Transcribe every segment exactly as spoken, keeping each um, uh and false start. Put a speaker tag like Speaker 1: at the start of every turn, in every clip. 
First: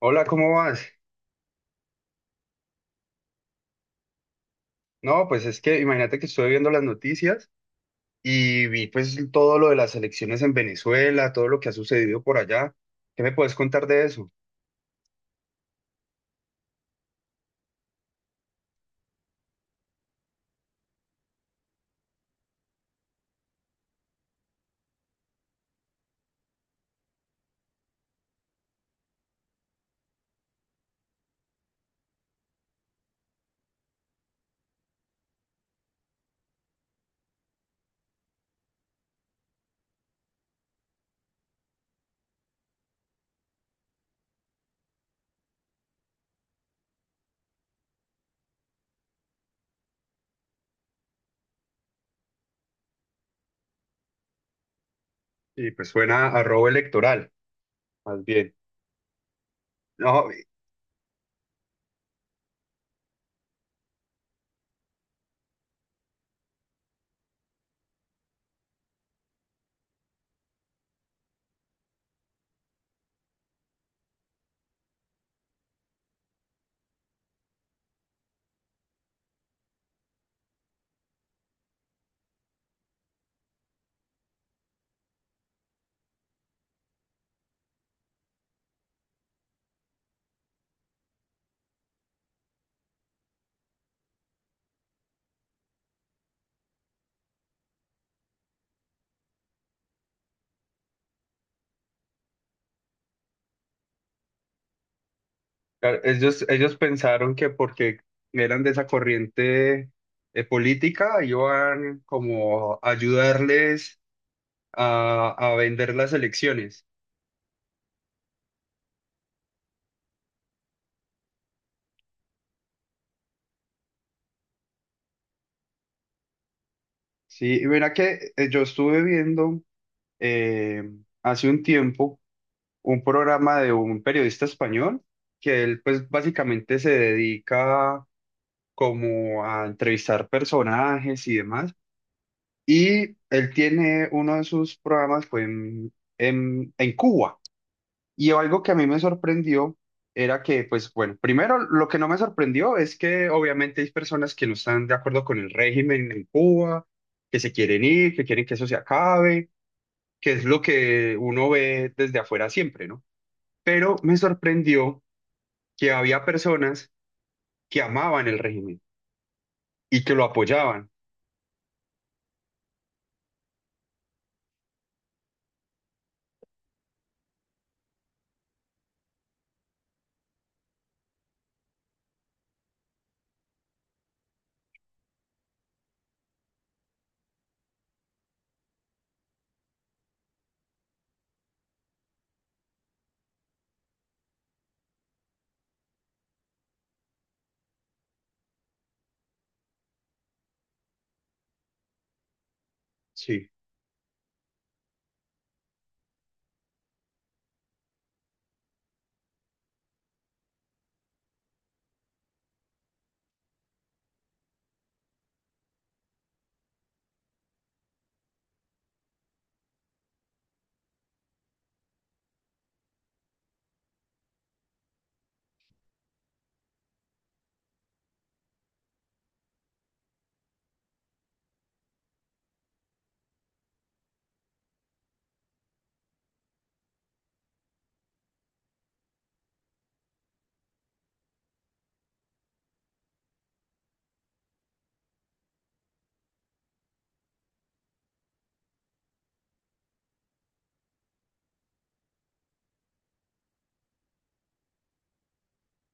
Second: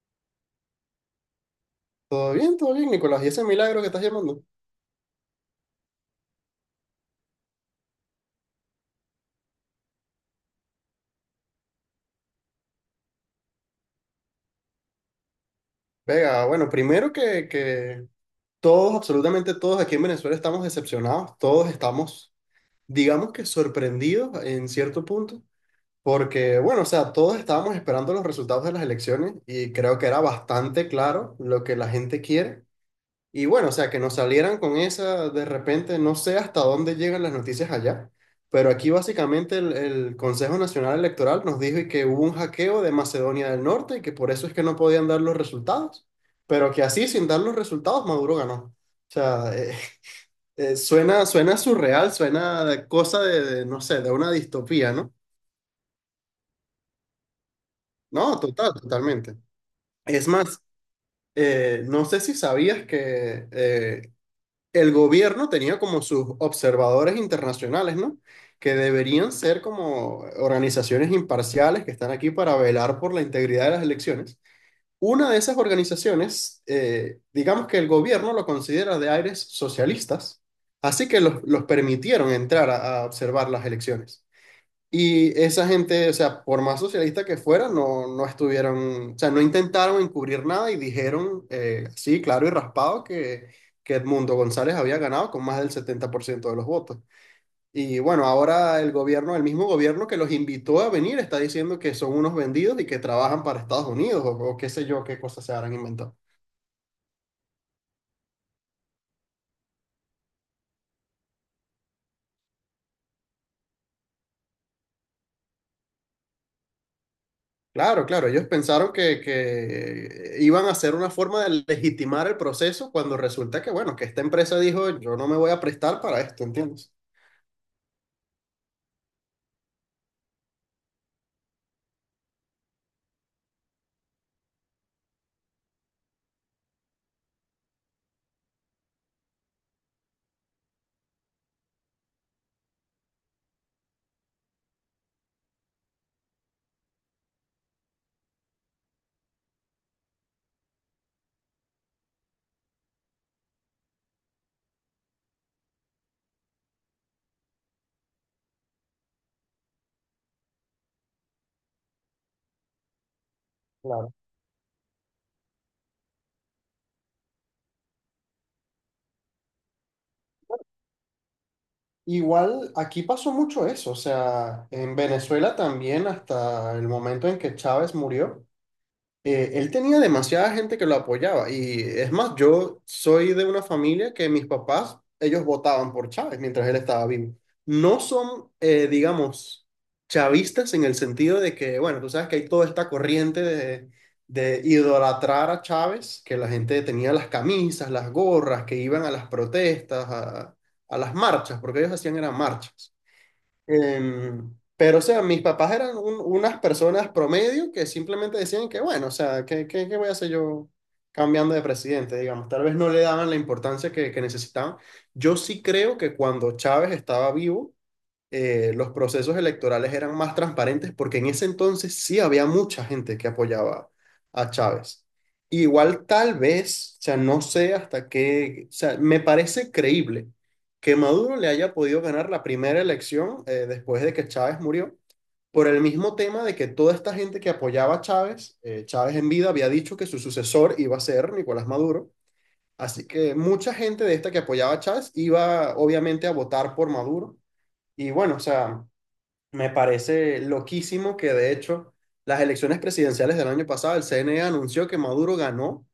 Speaker 1: Hola, ¿cómo vas?
Speaker 2: Todo bien, todo bien, Nicolás. ¿Y ese milagro que estás llamando?
Speaker 1: No, pues es que imagínate que estuve viendo las noticias y vi pues todo lo de las elecciones en Venezuela, todo lo que ha sucedido por allá. ¿Qué me puedes contar de eso?
Speaker 2: Venga, bueno, primero que, que todos, absolutamente todos aquí en Venezuela estamos decepcionados, todos estamos, digamos que sorprendidos en cierto punto, porque, bueno, o sea, todos estábamos esperando los resultados de las elecciones y creo que era bastante claro lo que la gente quiere. Y bueno, o sea, que nos salieran con esa de repente, no sé hasta dónde llegan las noticias allá, pero aquí básicamente el, el Consejo Nacional Electoral nos dijo y que hubo un hackeo de Macedonia del Norte y que por eso es que no podían dar los resultados, pero que así, sin dar los resultados, Maduro ganó. O sea, eh, eh, suena, suena surreal, suena de cosa de, de, no sé, de una distopía, ¿no?
Speaker 1: Y pues suena a robo electoral, más
Speaker 2: No,
Speaker 1: bien.
Speaker 2: total, totalmente. Es
Speaker 1: No,
Speaker 2: más, eh, no sé si sabías que eh, el gobierno tenía como sus observadores internacionales, ¿no? Que deberían ser como organizaciones imparciales que están aquí para velar por la integridad de las elecciones. Una de esas organizaciones, eh, digamos que el gobierno lo considera de aires socialistas, así que los, los permitieron entrar a a observar las elecciones. Y esa gente, o sea, por más socialista que fuera, no, no estuvieron, o sea, no intentaron encubrir nada y dijeron, eh, sí, claro y raspado, que, que Edmundo González había ganado con más del setenta por ciento de los votos. Y bueno, ahora el gobierno, el mismo gobierno que los invitó a venir, está diciendo que son unos vendidos y que trabajan para Estados Unidos o, o qué sé yo, qué cosas se habrán
Speaker 1: claro,
Speaker 2: inventado.
Speaker 1: ellos, ellos pensaron que porque eran de esa corriente eh, política iban como a ayudarles a, a vender las elecciones.
Speaker 2: Claro, claro, ellos pensaron que, que iban a hacer una forma de legitimar el proceso cuando resulta que, bueno, que esta empresa dijo, yo no me voy a prestar para esto, ¿entiendes?
Speaker 1: Sí, y mira que eh, yo estuve viendo eh, hace un tiempo un programa de un periodista español que él pues básicamente se dedica como a entrevistar personajes y demás. Y él tiene uno de sus programas fue en, en, en Cuba. Y algo que a mí me sorprendió era que pues bueno, primero lo que no me sorprendió es que obviamente hay personas que no están de acuerdo con el régimen en Cuba, que se quieren ir, que quieren que eso se acabe, que es lo que uno ve desde afuera siempre, ¿no? Pero
Speaker 2: Claro.
Speaker 1: me sorprendió que había personas que amaban el régimen y que lo apoyaban,
Speaker 2: Igual aquí pasó mucho eso, o sea, en Venezuela también hasta el momento en que Chávez murió. Eh, él tenía demasiada gente que lo apoyaba. Y es más, yo soy de una familia que mis papás, ellos votaban por Chávez mientras él estaba vivo. No son, eh, digamos, chavistas en el sentido de que, bueno, tú sabes que hay toda esta corriente de, de idolatrar a Chávez, que la gente tenía las camisas, las gorras, que iban a las protestas, a, a las marchas, porque ellos hacían eran marchas.
Speaker 1: sí.
Speaker 2: Em, pero, o sea, mis papás eran un- unas personas promedio que simplemente decían que, bueno, o sea, ¿qué, qué, qué voy a hacer yo cambiando de presidente? Digamos, tal vez no le daban la importancia que, que necesitaban. Yo sí creo que cuando Chávez estaba vivo, eh, los procesos electorales eran más transparentes porque en ese entonces sí había mucha gente que apoyaba a Chávez. Igual tal vez, o sea, no sé hasta qué, o sea, me parece creíble que Maduro le haya podido ganar la primera elección eh, después de que Chávez murió, por el mismo tema de que toda esta gente que apoyaba a Chávez, eh, Chávez en vida había dicho que su sucesor iba a ser Nicolás Maduro, así que mucha gente de esta que apoyaba a Chávez iba obviamente a votar por Maduro. Y bueno, o sea, me parece loquísimo que de hecho las elecciones presidenciales del año pasado, el C N E anunció que Maduro ganó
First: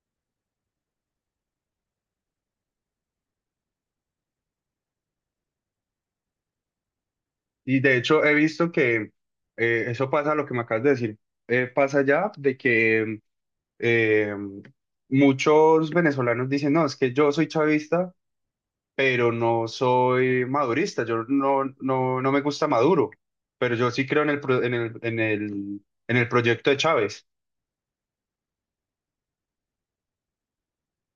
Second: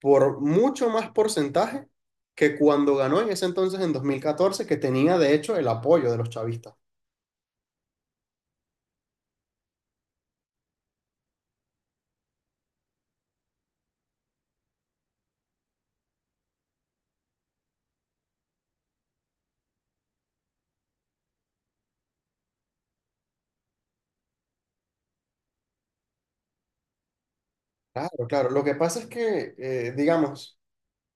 Speaker 2: por mucho más porcentaje que cuando ganó en ese entonces en dos mil catorce que tenía de hecho el apoyo de los chavistas.
Speaker 1: Y de hecho he visto que eh, eso pasa, lo que me acabas de decir, eh, pasa ya de que eh, muchos venezolanos dicen, no, es que yo soy chavista, pero no soy madurista, yo no, no, no me gusta Maduro, pero yo sí creo en el, pro- en el, en el, en el proyecto de Chávez,
Speaker 2: Claro, claro. Lo que pasa es que, eh, digamos,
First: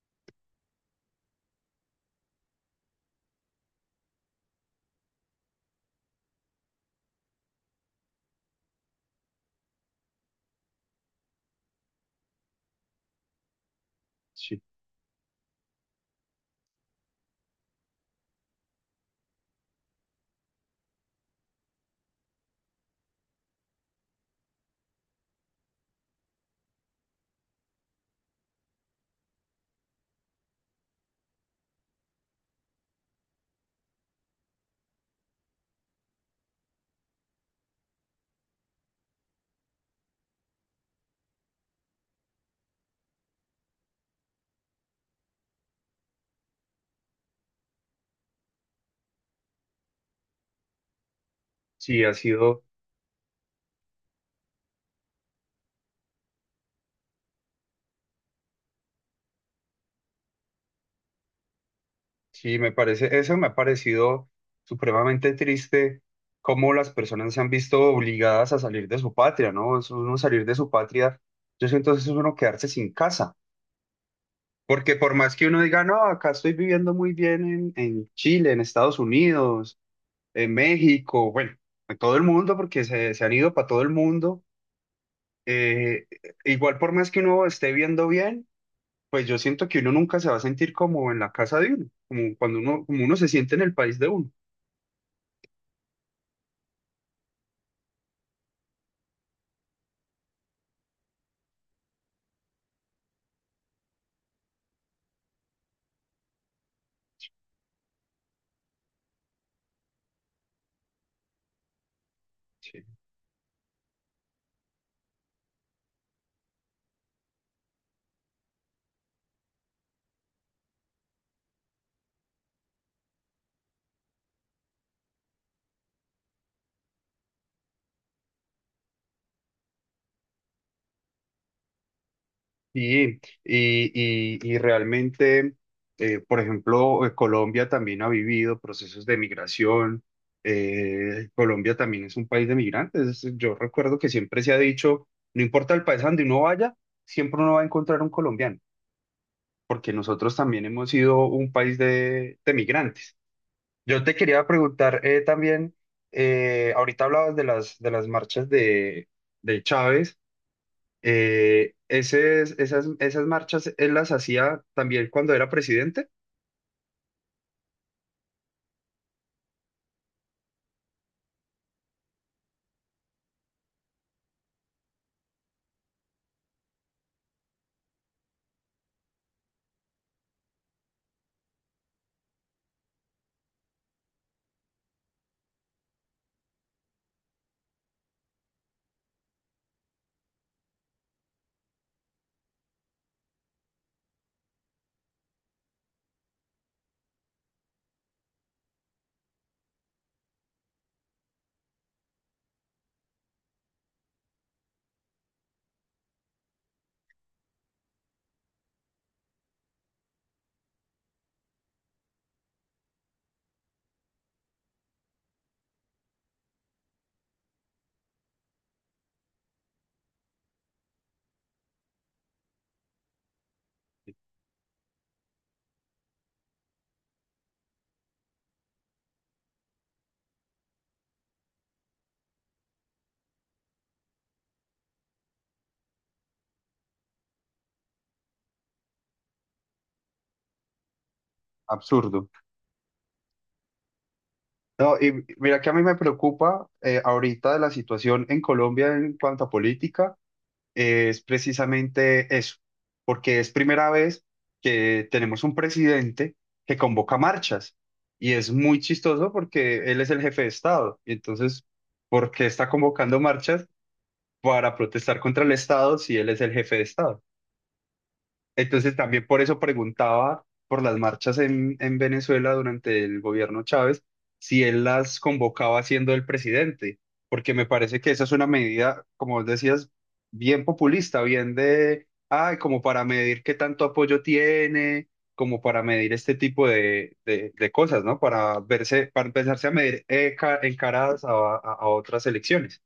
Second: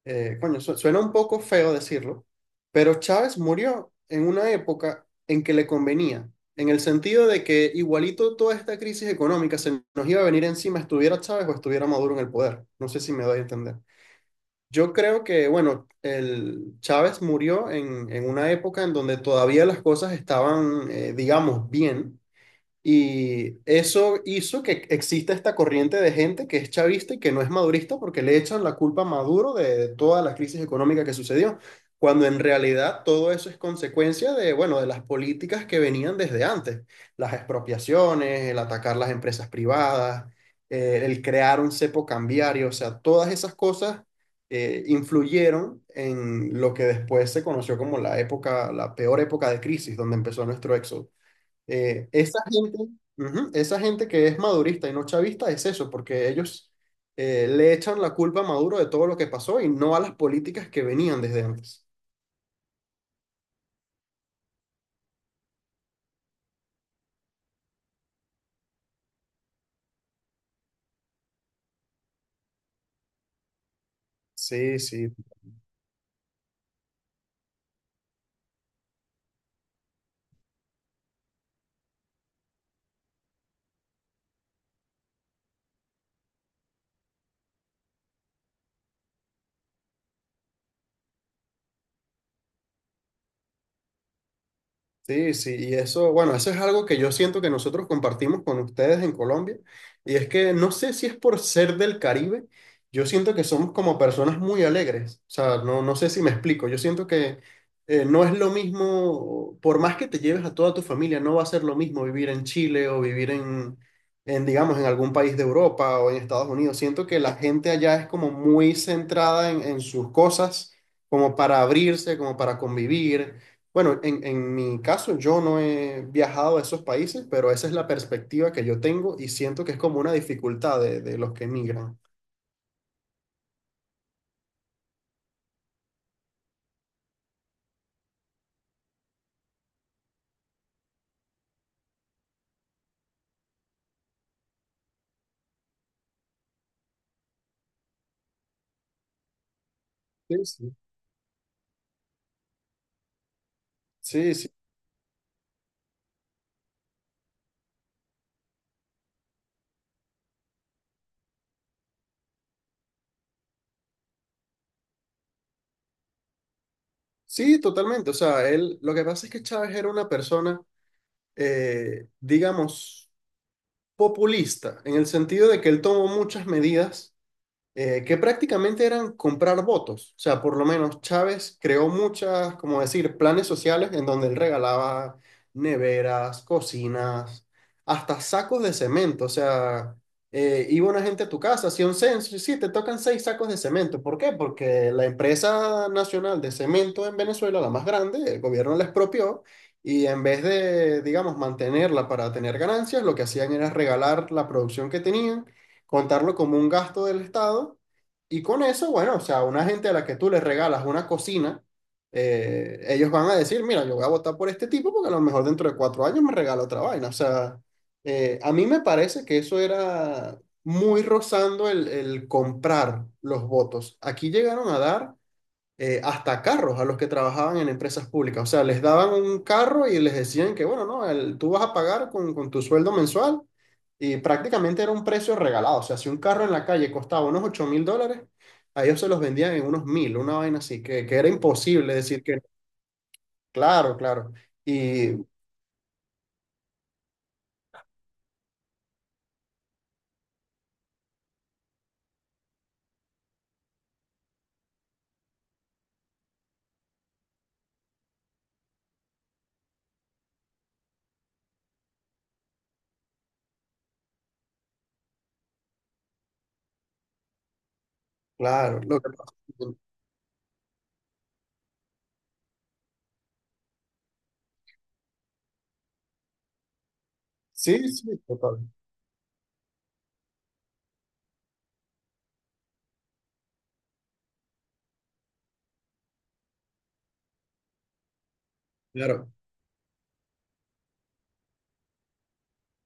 Speaker 2: eh, coño, su- suena un poco feo decirlo, pero Chávez murió en una época en que le convenía, en el sentido de que igualito toda esta crisis económica se nos iba a venir encima, estuviera Chávez o estuviera Maduro en el poder. No sé si me doy a entender.
Speaker 1: sí.
Speaker 2: Yo creo que, bueno, el Chávez murió en, en una época en donde todavía las cosas estaban, eh, digamos, bien y eso hizo que exista esta corriente de gente que es chavista y que no es madurista porque le echan la culpa a Maduro de toda la crisis económica que sucedió, cuando en realidad todo eso es consecuencia de, bueno, de las políticas que venían desde antes, las expropiaciones, el atacar las empresas privadas, eh, el crear un cepo cambiario, o sea, todas esas cosas eh, influyeron en lo que después se conoció como la época, la peor época de crisis, donde empezó nuestro éxodo.
Speaker 1: Sí,
Speaker 2: Eh,
Speaker 1: ha
Speaker 2: esa
Speaker 1: sido.
Speaker 2: gente, ujú, Esa gente que es madurista y no chavista es eso, porque ellos eh, le echan la culpa a Maduro de todo lo que pasó y no a las políticas que venían desde antes.
Speaker 1: Sí, me parece, eso me ha parecido supremamente triste, cómo las personas se han visto obligadas a salir de su patria, ¿no? Es uno salir de su patria, yo siento que es uno quedarse sin casa,
Speaker 2: Sí,
Speaker 1: porque
Speaker 2: sí.
Speaker 1: por más que uno diga, no, acá estoy viviendo muy bien en, en Chile, en Estados Unidos, en México, bueno, en todo el mundo, porque se, se han ido para todo el mundo, eh, igual por más que uno esté viendo bien, pues yo siento que uno nunca se va a sentir como en la casa de uno, como cuando uno, como uno se siente en el país de uno.
Speaker 2: Sí, sí, y eso, bueno, eso es algo que yo siento que nosotros compartimos con ustedes en Colombia, y es que no sé si es por ser del Caribe, yo siento que somos como personas muy alegres, o sea, no, no sé si me explico, yo siento que eh, no es lo mismo, por más que te lleves a toda tu familia, no va a ser lo mismo vivir en
Speaker 1: Sí.
Speaker 2: Chile o vivir en, en, digamos, en algún país de Europa o en Estados Unidos. Siento que la gente allá es como muy centrada en, en sus cosas, como para abrirse, como para convivir bueno, en, en mi caso yo no he viajado a esos países, pero esa es la perspectiva que yo tengo y siento que es como una dificultad de, de los que emigran.
Speaker 1: Sí, y, y, y realmente, eh, por ejemplo, eh, Colombia también ha vivido procesos de migración. Eh, Colombia también es un país de migrantes. Yo recuerdo que siempre se ha dicho, no importa el país a donde uno vaya, siempre uno va a encontrar un colombiano, porque nosotros
Speaker 2: Sí,
Speaker 1: también
Speaker 2: sí.
Speaker 1: hemos sido un país de, de migrantes. Yo te
Speaker 2: Sí,
Speaker 1: quería
Speaker 2: sí.
Speaker 1: preguntar eh, también, eh, ahorita hablabas de las, de las marchas de, de Chávez eh, ese es- esas, esas marchas él las hacía también cuando era presidente.
Speaker 2: Sí, totalmente. O sea, él, lo que pasa es que Chávez era una persona, eh, digamos, populista, en el sentido de que él tomó muchas medidas eh, que prácticamente eran comprar votos. O sea, por lo menos Chávez creó muchas, como decir, planes sociales en donde él regalaba neveras, cocinas, hasta sacos de cemento. O sea, eh, iba una gente a tu casa, hacía un censo, y sí, te tocan seis sacos de cemento. ¿Por qué? Porque la empresa nacional de cemento en Venezuela, la más grande, el gobierno la expropió. Y en vez de, digamos, mantenerla para tener ganancias, lo que hacían era regalar la producción que tenían contarlo como un gasto del Estado y con eso, bueno, o sea, una gente a la que tú le regalas una cocina, eh, ellos van a decir, mira, yo voy a votar por este tipo porque a lo mejor dentro de cuatro años me regala otra vaina. O sea, eh, a mí me parece que eso era muy rozando el, el comprar los votos. Aquí llegaron a dar eh, hasta carros a los que trabajaban en empresas públicas. O sea, les daban un carro y les decían que, bueno, no, el- tú vas a pagar con, con tu sueldo mensual y prácticamente era un precio regalado. O sea, si un carro en la calle costaba unos ocho mil dólares, a ellos se los vendían en unos mil, una vaina así, que, que era imposible decir
Speaker 1: Absurdo.
Speaker 2: que, claro, claro.
Speaker 1: No,
Speaker 2: Y
Speaker 1: y mira que a mí me preocupa eh, ahorita de la situación en Colombia en cuanto a política, eh, es precisamente eso, porque es primera vez que tenemos un presidente que convoca marchas y es muy chistoso porque él es el jefe de Estado. Y entonces, ¿por qué está convocando marchas para protestar contra el Estado si él es el jefe de Estado?
Speaker 2: claro,
Speaker 1: Entonces
Speaker 2: lo que
Speaker 1: también
Speaker 2: pasa-
Speaker 1: por eso preguntaba por las marchas en, en Venezuela durante el gobierno Chávez, si él las convocaba siendo el presidente, porque me
Speaker 2: sí,
Speaker 1: parece que
Speaker 2: sí,
Speaker 1: esa es una
Speaker 2: total.
Speaker 1: medida, como vos decías, bien populista, bien de, ay, como para medir qué tanto apoyo tiene, como para medir este tipo de, de- de cosas, ¿no? Para verse, para
Speaker 2: Claro.
Speaker 1: empezarse a medir eh, ca- en caras a, a a otras elecciones.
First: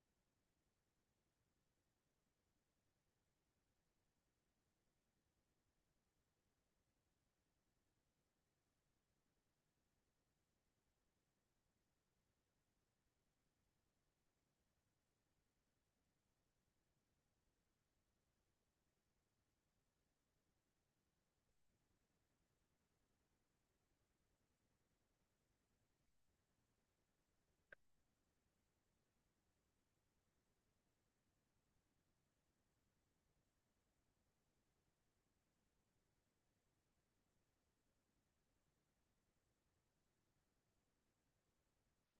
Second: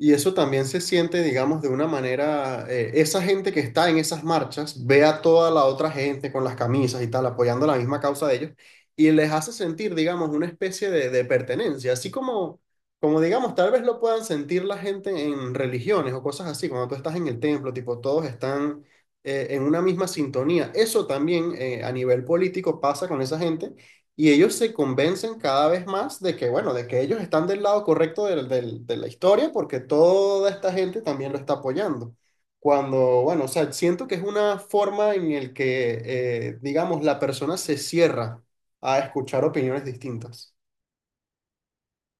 Speaker 2: Y eso también se siente, digamos, de una manera, eh, esa gente que está en esas marchas ve a toda la otra gente con las camisas y tal, apoyando la misma causa de ellos, y les hace sentir, digamos, una especie de, de pertenencia, así como, como, digamos, tal vez lo puedan sentir la gente en religiones o cosas así, cuando tú estás en el templo, tipo, todos están eh, en una misma sintonía. Eso también eh, a nivel político pasa con esa gente y ellos se convencen cada vez más de que, bueno, de que ellos están del lado correcto del- del- de la historia porque toda esta gente también lo está apoyando. Cuando, bueno, o sea, siento que es una forma en el que, eh, digamos, la persona se cierra a escuchar opiniones distintas.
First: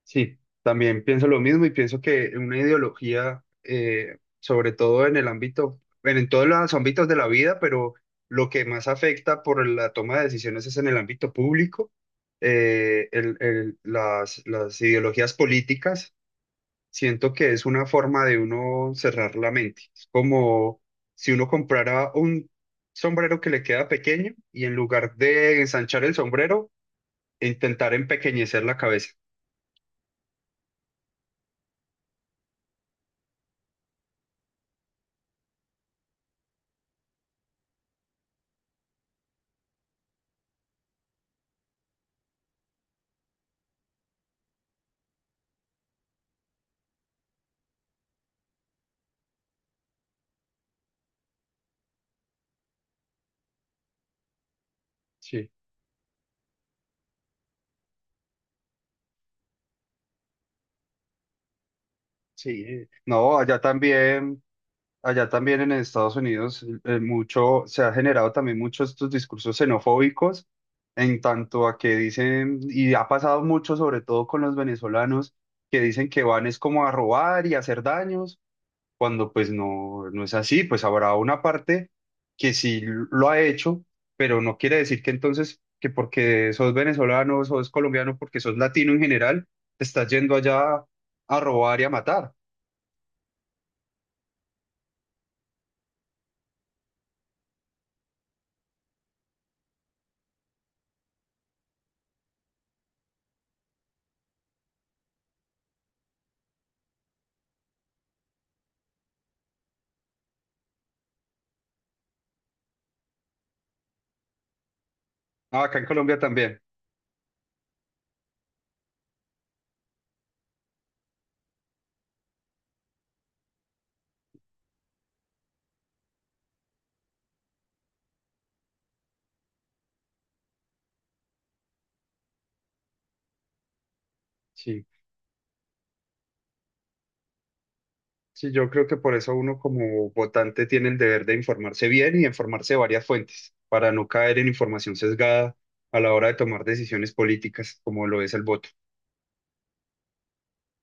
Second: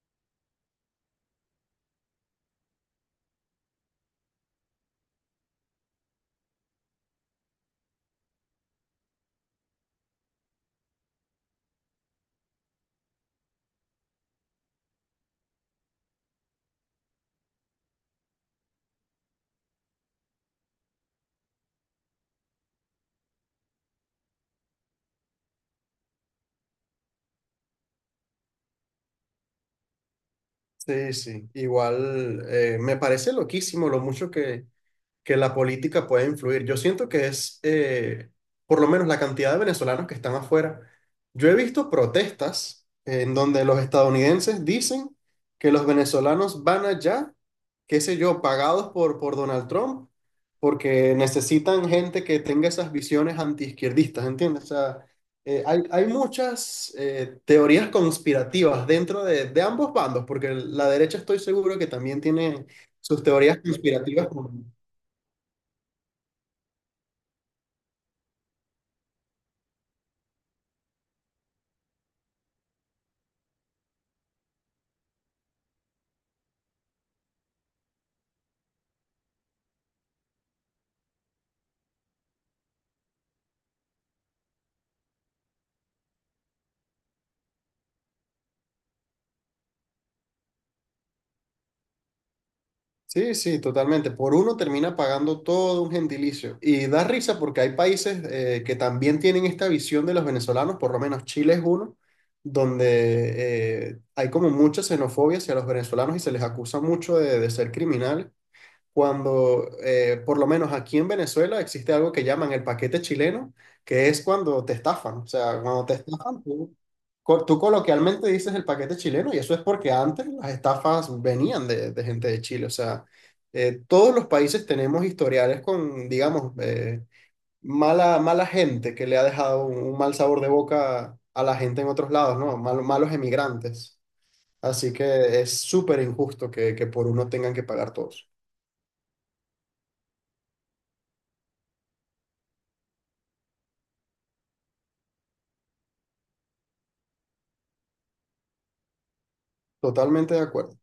Speaker 1: Sí, también pienso lo mismo y pienso que una ideología, eh, sobre todo en el ámbito, bueno, en todos los ámbitos de la vida, pero lo que más afecta por la toma de decisiones es en el ámbito público. Eh, el- el- las, las ideologías políticas, siento que es una forma de uno cerrar la mente. Es como si uno comprara un sombrero que le queda pequeño y en lugar de ensanchar el sombrero, intentar empequeñecer la cabeza.
Speaker 2: Sí, sí, igual eh, me parece loquísimo lo mucho que, que la política puede influir. Yo siento que es, eh, por lo menos la cantidad de venezolanos que están afuera. Yo he visto protestas en donde los estadounidenses dicen que los venezolanos van allá, qué sé yo, pagados por, por Donald Trump, porque necesitan gente que tenga esas visiones antiizquierdistas, ¿entiendes? O sea,
Speaker 1: Sí.
Speaker 2: eh, hay, hay muchas eh, teorías conspirativas dentro de, de ambos bandos, porque la derecha estoy seguro que también tiene
Speaker 1: Sí,
Speaker 2: sus
Speaker 1: no,
Speaker 2: teorías
Speaker 1: allá
Speaker 2: conspirativas.
Speaker 1: también, allá también en Estados Unidos eh, eh, mucho, se ha generado también muchos estos discursos xenofóbicos en tanto a que dicen, y ha pasado mucho sobre todo con los venezolanos, que dicen que van es como a robar y a hacer daños, cuando pues no, no es así, pues habrá una parte que sí lo ha hecho, pero no quiere decir que entonces, que porque sos venezolano, sos colombiano, porque sos latino en general, te estás yendo allá a robar y a matar.
Speaker 2: Sí, sí, totalmente. Por uno termina pagando todo un gentilicio. Y da risa porque hay países eh, que también tienen esta visión de los venezolanos, por lo menos Chile es uno, donde eh, hay como mucha xenofobia hacia los venezolanos y se les acusa mucho de, de ser criminales cuando, eh, por lo menos aquí en Venezuela, existe algo que llaman el paquete chileno, que es cuando te estafan. O sea,
Speaker 1: Ah, acá en
Speaker 2: cuando te
Speaker 1: Colombia
Speaker 2: estafan,
Speaker 1: también.
Speaker 2: tú, co- tú coloquialmente dices el paquete chileno y eso es porque antes las estafas venían de, de gente de Chile. O sea, eh, todos los países tenemos historiales con, digamos, eh, mala, mala gente que le ha dejado un, un mal sabor de boca a la gente en otros lados, ¿no? Mal- malos emigrantes.
Speaker 1: Sí,
Speaker 2: Así que es súper injusto que, que por uno tengan que pagar todos.
Speaker 1: sí, yo creo que por eso uno como votante tiene el deber de informarse bien y informarse de varias fuentes, para no caer en información sesgada a la hora de tomar decisiones políticas, como lo es el voto.
Speaker 2: Totalmente de acuerdo.